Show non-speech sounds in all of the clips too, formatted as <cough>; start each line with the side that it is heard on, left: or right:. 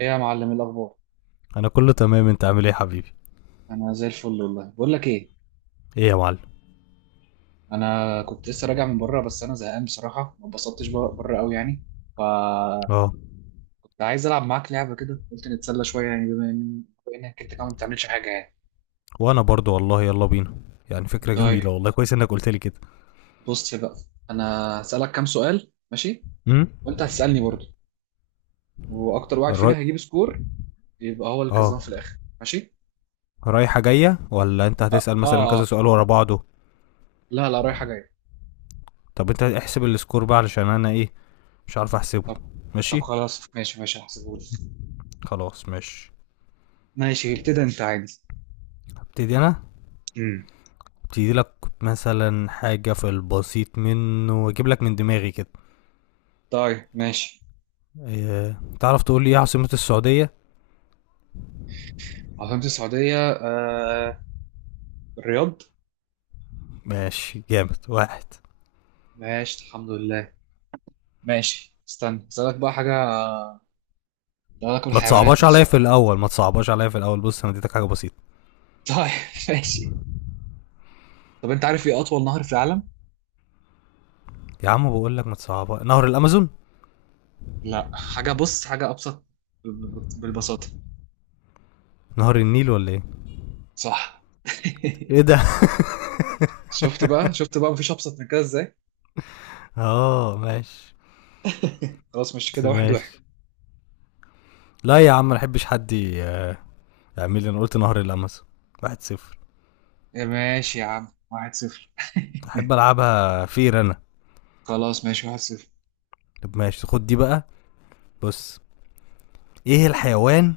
right: ايه يا معلم، إيه الاخبار؟
left: انا كله تمام، انت عامل ايه يا حبيبي؟
right: انا زي الفل والله. بقول لك ايه،
left: ايه يا معلم؟
right: انا كنت لسه راجع من بره، بس انا زهقان بصراحه، ما اتبسطتش بره بره قوي يعني. فكنت
left: اه.
right: عايز العب معاك لعبه كده، قلت نتسلى شويه يعني، بما انك انت كمان ما بتعملش حاجه يعني.
left: وانا برضو والله، يلا بينا. يعني فكرة جميلة
right: طيب،
left: والله، كويس انك قلت لي كده.
right: بص بقى، انا هسالك كام سؤال ماشي؟
left: امم
right: وانت هتسالني برضه، واكتر واحد فينا
left: الراي.
right: هيجيب سكور يبقى هو اللي كسبان
left: اه.
right: في الاخر، ماشي.
left: رايحة جاية ولا انت
right: اه
left: هتسأل مثلا
right: اه آه.
left: كذا سؤال ورا بعضه؟
right: لا لا، رايحه جايه.
left: طب انت احسب السكور بقى علشان انا ايه، مش عارف احسبه.
right: طب طب
left: ماشي.
right: خلاص، ماشي ماشي هحسبهولك.
left: خلاص ماشي.
right: ماشي، ابتدي انت عادي.
left: هبتدي انا،
right: امم.
left: ابتدي لك مثلا حاجة في البسيط منه واجيب لك من دماغي كده.
right: طيب ماشي.
left: إيه، تعرف تقول لي ايه عاصمة السعودية؟
right: عاصمة السعودية الرياض.
left: ماشي، جامد واحد.
right: ماشي الحمد لله. ماشي، استنى اسألك بقى حاجة. لو أكل
left: ما
right: حيوانات
left: تصعبهاش عليا
right: مثلا.
left: في الاول، ما تصعبهاش عليا في الاول. بص، انا اديتك حاجه بسيطه.
right: <laughs> طيب ماشي. طب أنت عارف إيه أطول نهر في العالم؟
left: يا عم بقول لك ما تصعبها، نهر الامازون.
right: لا، حاجة، بص حاجة أبسط. بالبساطة.
left: نهر النيل ولا ايه؟
right: صح. <laughs>
left: ايه ده؟ <laughs>
right: شفت بقى شفت بقى مفيش أبسط من كده إزاي؟
left: اه ماشي
right: <laughs> خلاص، مش كده؟ واحد واحد.
left: ماشي. لا يا عم، ما احبش حد يعمل لي، انا قلت نهر الامازون، واحد صفر.
right: إيه، ماشي يا عم، واحد صفر.
left: احب العبها فير انا.
right: <laughs> خلاص ماشي، واحد صفر.
left: طب ماشي، خد دي بقى. بص، ايه الحيوان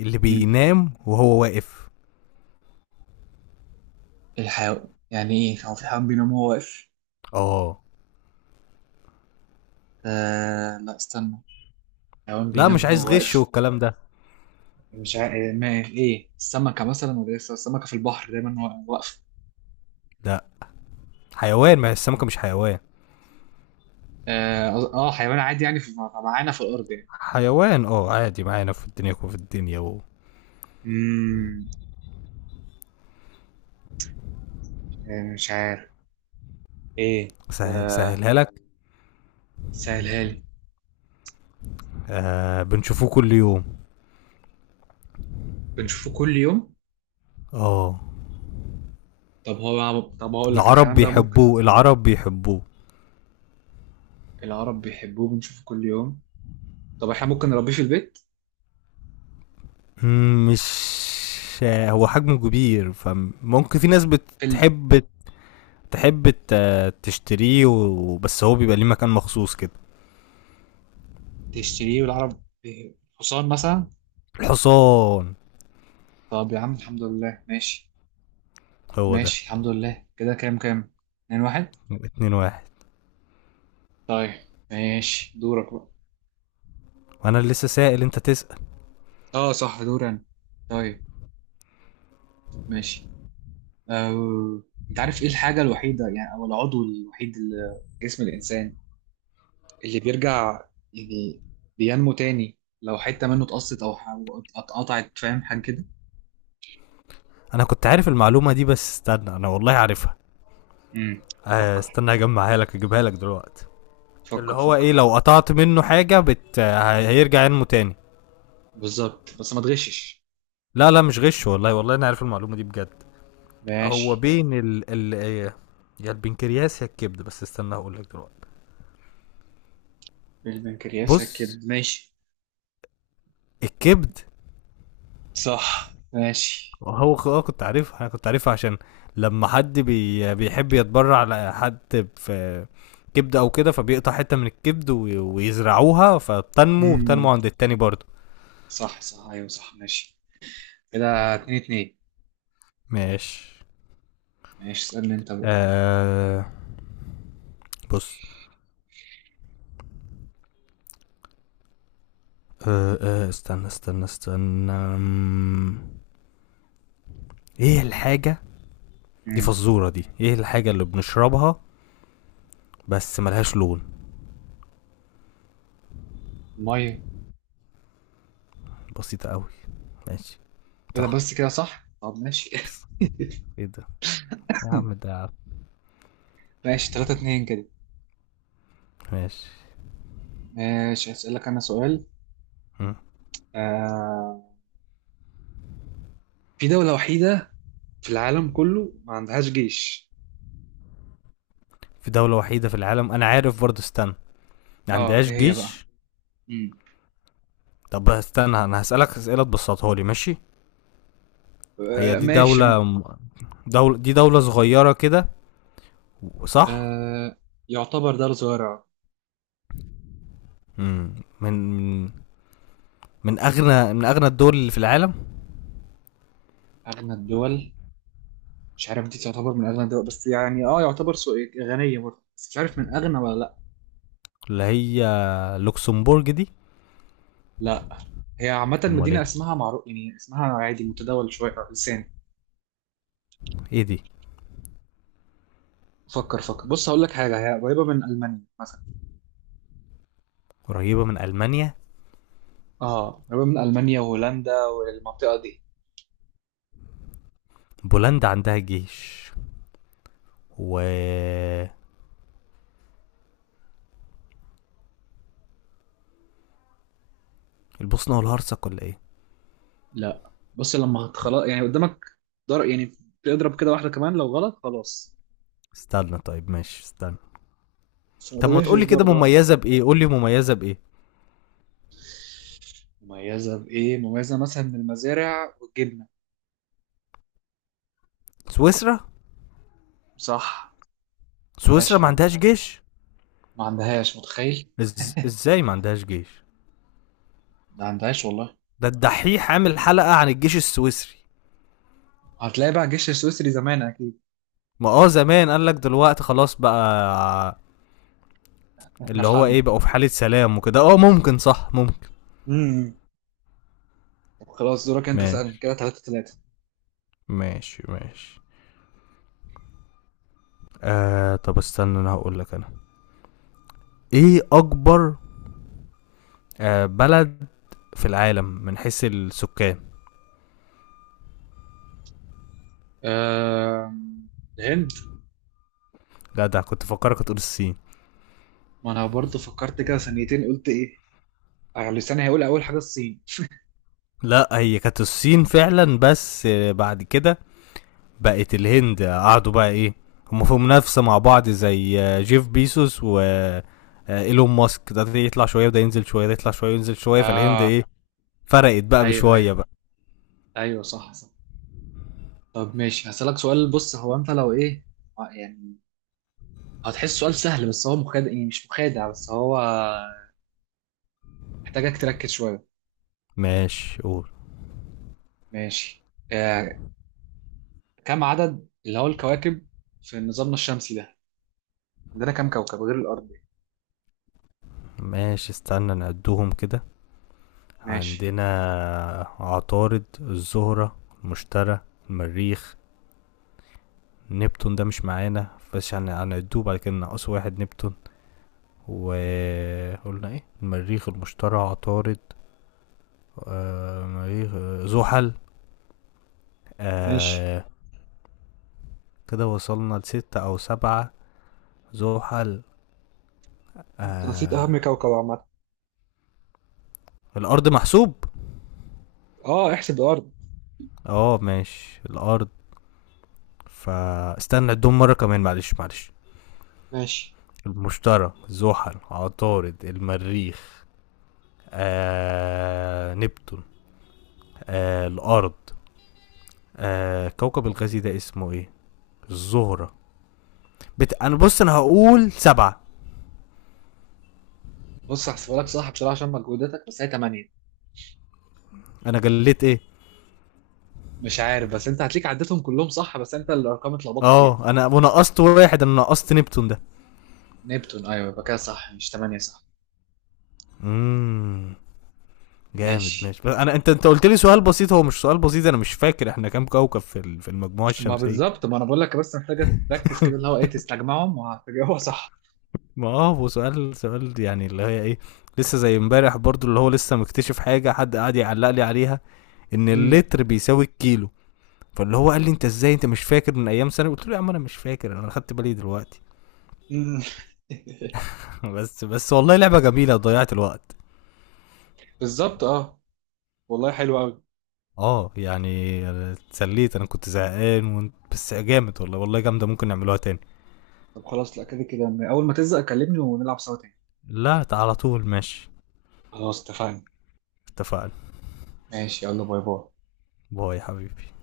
left: اللي
right: مم.
left: بينام وهو واقف؟
right: الحيوان يعني ايه؟ هو في حيوان بينام وهو واقف؟
left: اه.
right: آه، لا استنى، حيوان
left: لا مش
right: بينام
left: عايز
right: وهو
left: غش
right: واقف.
left: والكلام ده.
right: مش عا... ما ايه، السمكه مثلا، ولا ايه، السمكه في البحر دايما واقفه.
left: لا حيوان، ما هي السمكه مش حيوان.
right: اه. آه، حيوان عادي يعني، معانا في الارض يعني.
left: حيوان اه، عادي معانا في الدنيا وفي الدنيا
right: امم، يعني مش عارف ايه.
left: سهل،
right: آه...
left: سهلها لك.
right: سهلها لي.
left: آه، بنشوفوه كل يوم.
right: بنشوفه كل يوم.
left: اه.
right: طب هو، طب هقول لك
left: العرب
right: الحيوان ده ممكن.
left: بيحبوه، العرب بيحبوه.
right: العرب بيحبوه، بنشوفه كل يوم. طب احنا ممكن نربيه في البيت؟
left: مم، مش آه، هو حجمه كبير، فممكن في ناس
right: في ال...
left: بتحب تحب تشتريه بس هو بيبقى ليه مكان مخصوص كده.
right: تشتريه، والعرب إيه، حصان مثلا.
left: الحصان،
right: طب يا عم الحمد لله ماشي.
left: هو ده.
right: ماشي الحمد لله. كده كام كام، اتنين واحد.
left: يبقى اتنين واحد.
right: طيب ماشي، دورك بقى.
left: وانا اللي لسه سائل انت تسأل.
right: اه صح، دور انا. طيب ماشي. أه... انت عارف ايه الحاجة الوحيدة، يعني او العضو الوحيد اللي في جسم الانسان اللي بيرجع، يعني بينمو تاني لو حتة منه اتقصت او أو اتقطعت، فاهم حاجة كده؟
left: انا كنت عارف المعلومة دي، بس استنى انا والله عارفها.
right: امم.
left: آه،
right: فكر
left: استنى اجمعها لك، اجيبها لك دلوقتي. اللي
right: فكر
left: هو ايه،
right: فكر.
left: لو قطعت منه حاجة هيرجع ينمو تاني.
right: بالظبط، بس ما تغشش.
left: لا لا، مش غش والله، والله انا عارف المعلومه دي بجد. هو
right: ماشي.
left: بين ال إيه، يا البنكرياس يا الكبد، بس استنى هقول لك دلوقتي.
right: البنكرياس كده؟
left: بص،
right: ماشي.
left: الكبد.
right: صح ماشي.
left: هو كنت عارفها، انا كنت عارفها عشان لما حد بيحب يتبرع لحد في كبد او كده، فبيقطع حته من الكبد ويزرعوها، فبتنمو وبتنمو
right: امم.
left: عند التاني برضه.
right: صح صح، ايوه صح ماشي. كده اتنين اتنين.
left: ماشي.
right: ماشي، اسألني انت بقى.
left: آه، بص. آه آه، استنى استنى استنى، ايه الحاجه دي؟
right: امم.
left: فزورة، دي ايه الحاجة اللي بنشربها بس ملهاش لون؟
right: المية.
left: بسيطة قوي. ماشي،
right: كده
left: صح.
right: بس؟ كده صح، طب ماشي. <laughs>
left: بس ايه ده، يا عم ده.
right: ماشي 3-2 كده.
left: ماشي.
right: ماشي، هسألك انا سؤال.
left: مم.
right: آه، في دولة وحيدة في العالم كله ما عندهاش جيش.
left: في دولة وحيدة في العالم، انا عارف برضه، استنى. ما
right: اه
left: عندهاش
right: ايه هي بقى؟
left: جيش.
right: مم.
left: طب استنى، انا هسألك اسئلة تبسطها لي، ماشي. هي
right: آه
left: دي
right: ماشي.
left: دولة، دولة، دي دولة صغيرة كده صح؟
right: آه، يعتبر دولة صغيرة.
left: مم. من من اغنى، من اغنى الدول اللي في العالم.
right: اغنى الدول؟ مش عارف دي تعتبر من اغنى الدول، بس يعني اه يعتبر غنية برضه، بس مش عارف من اغنى ولا لا.
left: اللي هي لوكسمبورج دي؟
right: لا. هي عامة
left: امال
right: مدينة
left: ايه،
right: اسمها معروف، يعني اسمها عادي متداول شوية على اللسان.
left: ايه دي؟
right: فكر فكر، بص هقول لك حاجة، هي قريبة من ألمانيا مثلا.
left: قريبة من المانيا.
right: اه قريبة من المانيا وهولندا والمنطقه دي.
left: بولندا عندها جيش، و البوسنة والهرسك ولا ايه؟
right: لا بص، لما خلاص يعني قدامك ضرب يعني، تضرب كده واحده كمان لو غلط خلاص.
left: استنى طيب ماشي استنى.
right: بس ما
left: طب ما
right: تغشش
left: تقولي كده
right: برضه ها.
left: مميزة بإيه؟ قولي مميزة بإيه؟
right: مميزه بايه؟ مميزه مثلا من المزارع والجبنه.
left: سويسرا؟
right: صح.
left: سويسرا
right: ماشي يا
left: ما
right: عم،
left: عندهاش جيش؟
right: ما عندهاش متخيل.
left: ازاي ما عندهاش جيش؟
right: ما عندهاش والله.
left: ده الدحيح عامل حلقة عن الجيش السويسري.
right: هتلاقي بقى الجيش السويسري زمان اكيد.
left: ما اه زمان، قال لك دلوقتي خلاص بقى.
right: احنا
left: اللي
right: في
left: هو
right: حالنا.
left: ايه، بقوا في حالة سلام وكده، اه ممكن، صح ممكن.
right: امم. طب خلاص، دورك انت، سألني
left: ماشي
right: كده ثلاثة ثلاثة.
left: ماشي ماشي. آه طب استنى، انا هقول لك انا. ايه اكبر آه، بلد في العالم من حيث السكان؟
right: أه... الهند.
left: لا ده كنت فكرك هتقول الصين.
right: ما انا برضه فكرت كده ثانيتين، قلت ايه، آه، لساني هيقول اول حاجه الصين.
left: لا، هي كانت الصين فعلا، بس آه، بعد كده بقت الهند. قعدوا بقى ايه، هم في منافسة مع بعض زي آه، جيف بيسوس و آه، ايلون ماسك، ده يطلع شوية وده ينزل شوية، ده يطلع شوية وينزل شوية. فالهند
right: اه
left: ايه، فرقت بقى
right: ايوه
left: بشوية
right: ايوه،
left: بقى.
right: ايوه صح صح. طب ماشي، هسألك سؤال، بص هو انت لو ايه، آه، يعني هتحس سؤال سهل، بس هو مخادع، يعني مش مخادع، بس هو محتاجك تركز شويه.
left: ماشي، قول.
right: ماشي. آه، كم عدد اللي هو الكواكب في نظامنا الشمسي ده؟ عندنا كم كوكب غير الارض؟
left: ماشي، استنى نعدهم كده.
right: ماشي
left: عندنا عطارد، الزهرة، المشتري، المريخ، نبتون ده مش معانا بس يعني هنعدوه بعد كده، ناقص واحد نبتون. وقلنا ايه، المريخ، المشتري، عطارد، آه مريخ، آه، زحل.
right: ماشي.
left: آه. كده وصلنا لستة او سبعة. زحل.
right: انت نسيت اهم
left: آه.
right: كوكب عامه.
left: الارض محسوب؟
right: اه، احسب الارض.
left: اه ماشي الارض. فاستنى عدهم مرة كمان، معلش معلش.
right: ماشي،
left: المشتري، زحل، عطارد، المريخ، آه نبتون، آه الارض، آه كوكب الغازي ده اسمه ايه، الزهرة. انا بص، انا هقول سبعة.
right: بص هحسبها لك صح بصراحه عشان مجهوداتك، بس هي 8.
left: انا جليت ايه.
right: مش عارف، بس انت هتليك عدتهم كلهم صح، بس انت الارقام اتلخبطت فيها.
left: اه انا ونقصت واحد، انا نقصت نبتون ده.
right: نبتون، ايوه يبقى كده صح، مش 8 صح.
left: امم، جامد
right: ماشي.
left: ماشي. بس انا انت قلت لي سؤال بسيط، هو مش سؤال بسيط، انا مش فاكر احنا كام كوكب في في المجموعة
right: ما
left: الشمسية.
right: بالظبط، ما انا بقول لك بس محتاجه تركز كده، اللي
left: <laughs>
right: هو ايه، تستجمعهم وهتجاوبها صح.
left: <applause> ما اه، هو سؤال سؤال يعني، اللي هي ايه، لسه زي امبارح برضو، اللي هو لسه مكتشف حاجة حد قاعد يعلق لي عليها ان
right: امم
left: اللتر بيساوي الكيلو. فاللي هو قال لي انت ازاي انت مش فاكر من ايام سنة، قلت له يا عم انا مش فاكر، انا خدت بالي دلوقتي.
right: امم. <laughs>
left: <laughs> <applause> بس بس والله لعبة جميلة، ضيعت الوقت.
right: بالظبط اه. والله حلو قوي.
left: اه يعني، اتسليت، انا كنت زهقان. وانت بس جامد والله، والله جامدة، ممكن نعملوها تاني.
right: طب خلاص، لا كده كده. اول ما تزهق كلمني ونلعب سوا تاني.
left: لا على طول ماشي.
right: خلاص اتفقنا.
left: اتفقنا.
right: ماشي، يلا باي باي.
left: باي يا حبيبي.